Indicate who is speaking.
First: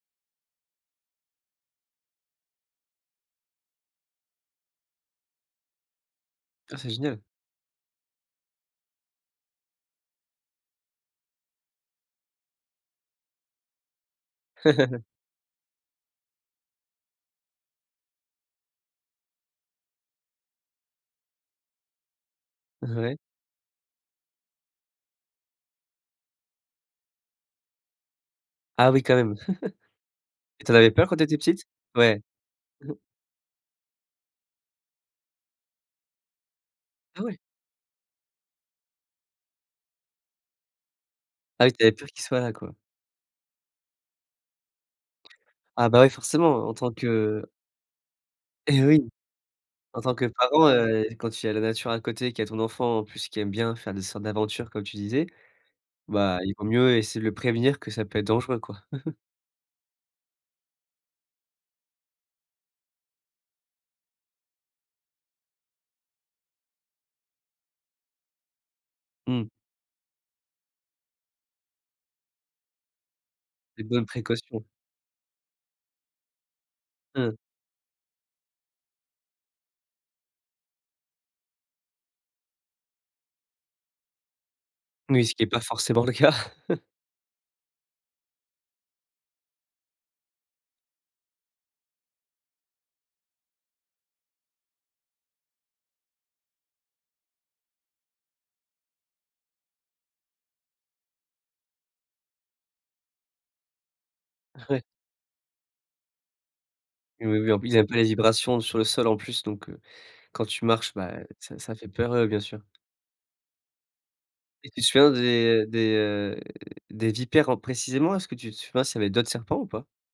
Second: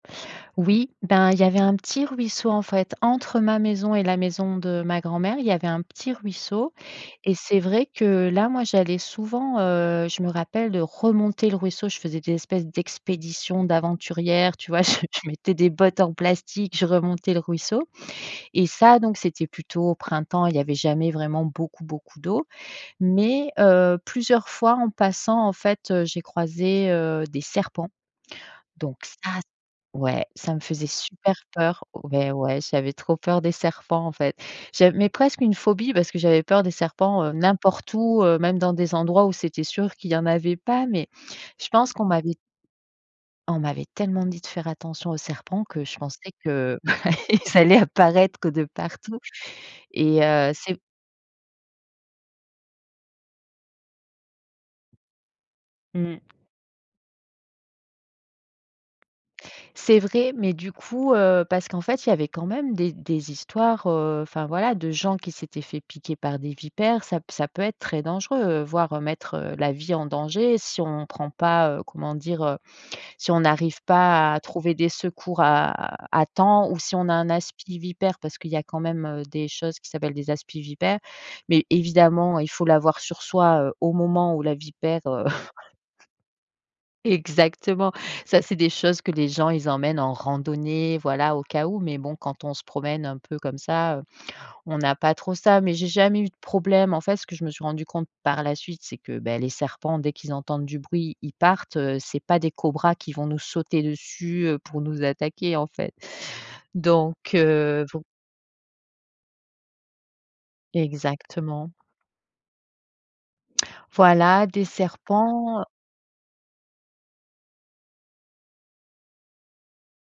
Speaker 1: Oui, ben, il y avait un petit ruisseau, en fait, entre ma maison et la maison de ma grand-mère. Il y avait un petit ruisseau.
Speaker 2: Ah c'est génial.
Speaker 1: Et c'est vrai que là, moi, j'allais souvent. Heu, je me rappelle de remonter le ruisseau. Je faisais des espèces d'expédition d'aventurière, tu vois? Je je mettais des bottes en plastique, je remontais le ruisseau. Et ça, donc c'était plutôt au printemps. Il y avait jamais vraiment beaucoup, beaucoup d'eau.
Speaker 2: Ouais.
Speaker 1: Mais heu, plusieurs fois, en passant, en fait, heu, j'ai croisé, heu, des serpents.
Speaker 2: Ah
Speaker 1: Donc
Speaker 2: oui, quand
Speaker 1: ça
Speaker 2: même.
Speaker 1: ouais, ça me
Speaker 2: Et tu en
Speaker 1: faisait
Speaker 2: avais peur quand tu
Speaker 1: super
Speaker 2: étais petite?
Speaker 1: peur.
Speaker 2: Ouais.
Speaker 1: Ouais, ouais, j'avais trop peur des serpents, en fait. J'av mais presque une phobie parce que j'avais peur des
Speaker 2: Ah
Speaker 1: serpents, heu,
Speaker 2: ouais?
Speaker 1: n'importe où, heu, même dans des endroits où c'était sûr qu'il y en avait pas. Mais
Speaker 2: Ah
Speaker 1: je
Speaker 2: oui, tu avais
Speaker 1: pense qu'on
Speaker 2: peur qu'ils
Speaker 1: m'avait
Speaker 2: soient là, quoi.
Speaker 1: on m'avait tellement dit de faire attention aux serpents que
Speaker 2: Ah
Speaker 1: je
Speaker 2: bah oui,
Speaker 1: pensais
Speaker 2: forcément, en
Speaker 1: que,
Speaker 2: tant
Speaker 1: bah
Speaker 2: que
Speaker 1: ils allaient apparaître de
Speaker 2: Eh oui!
Speaker 1: partout
Speaker 2: En tant
Speaker 1: et
Speaker 2: que
Speaker 1: heu,
Speaker 2: parent,
Speaker 1: c'est
Speaker 2: heu, quand il y a la nature à côté, qu'il y a ton enfant en plus qui aime bien faire des sortes d'aventures, comme tu disais,
Speaker 1: Mmh.
Speaker 2: bah, il vaut mieux essayer de le prévenir que ça peut être dangereux, quoi.
Speaker 1: C'est vrai. Mais du coup, heu, parce qu'en fait il y avait quand même des des histoires, heu, enfin voilà, de gens qui s'étaient faits piquer par des vipères. Ça p ça peut être très dangereux, voire mettre,
Speaker 2: Mmh.
Speaker 1: heu, la vie en danger si on prend pas, heu, comment dire, heu, si on n'arrive
Speaker 2: Les bonnes
Speaker 1: pas à
Speaker 2: précautions.
Speaker 1: trouver des secours à à temps ou si on a un
Speaker 2: Mmh.
Speaker 1: aspi-vipère. Parce qu'il y a quand même, heu, des choses qui s'appellent des aspi-vipères. Mais évidemment, il faut l'avoir sur soi au moment où la vipère,
Speaker 2: Oui,
Speaker 1: heu
Speaker 2: ce qui est pas forcément le cas.
Speaker 1: Exactement. Ça, c'est des choses que les gens ils emmènent en randonnée, voilà, au cas où. Mais bon, quand on se promène un peu comme ça, heu, on n'a pas trop ça. Mais j'ai jamais eu de problème. En fait, ce que je me suis rendu compte par la suite, c'est que, beh les serpents, dès qu'ils entendent du bruit, ils partent. Heu, c'est pas des cobras qui vont nous sauter dessus, heu, pour
Speaker 2: Ouais.
Speaker 1: nous attaquer, en fait. Donc
Speaker 2: Et oui, oui, en plus, il
Speaker 1: heu,
Speaker 2: aime pas
Speaker 1: faut
Speaker 2: les vibrations sur le sol, en plus. Donc heu, quand tu marches, bah et ça
Speaker 1: Exactement.
Speaker 2: ça fait peur, heu, bien sûr
Speaker 1: Voilà, des
Speaker 2: Et tu te souviens
Speaker 1: serpents
Speaker 2: des des, heu, des vipères en précisément? Est-ce que tu tu penses qu'il y avait d'autres serpents ou pas?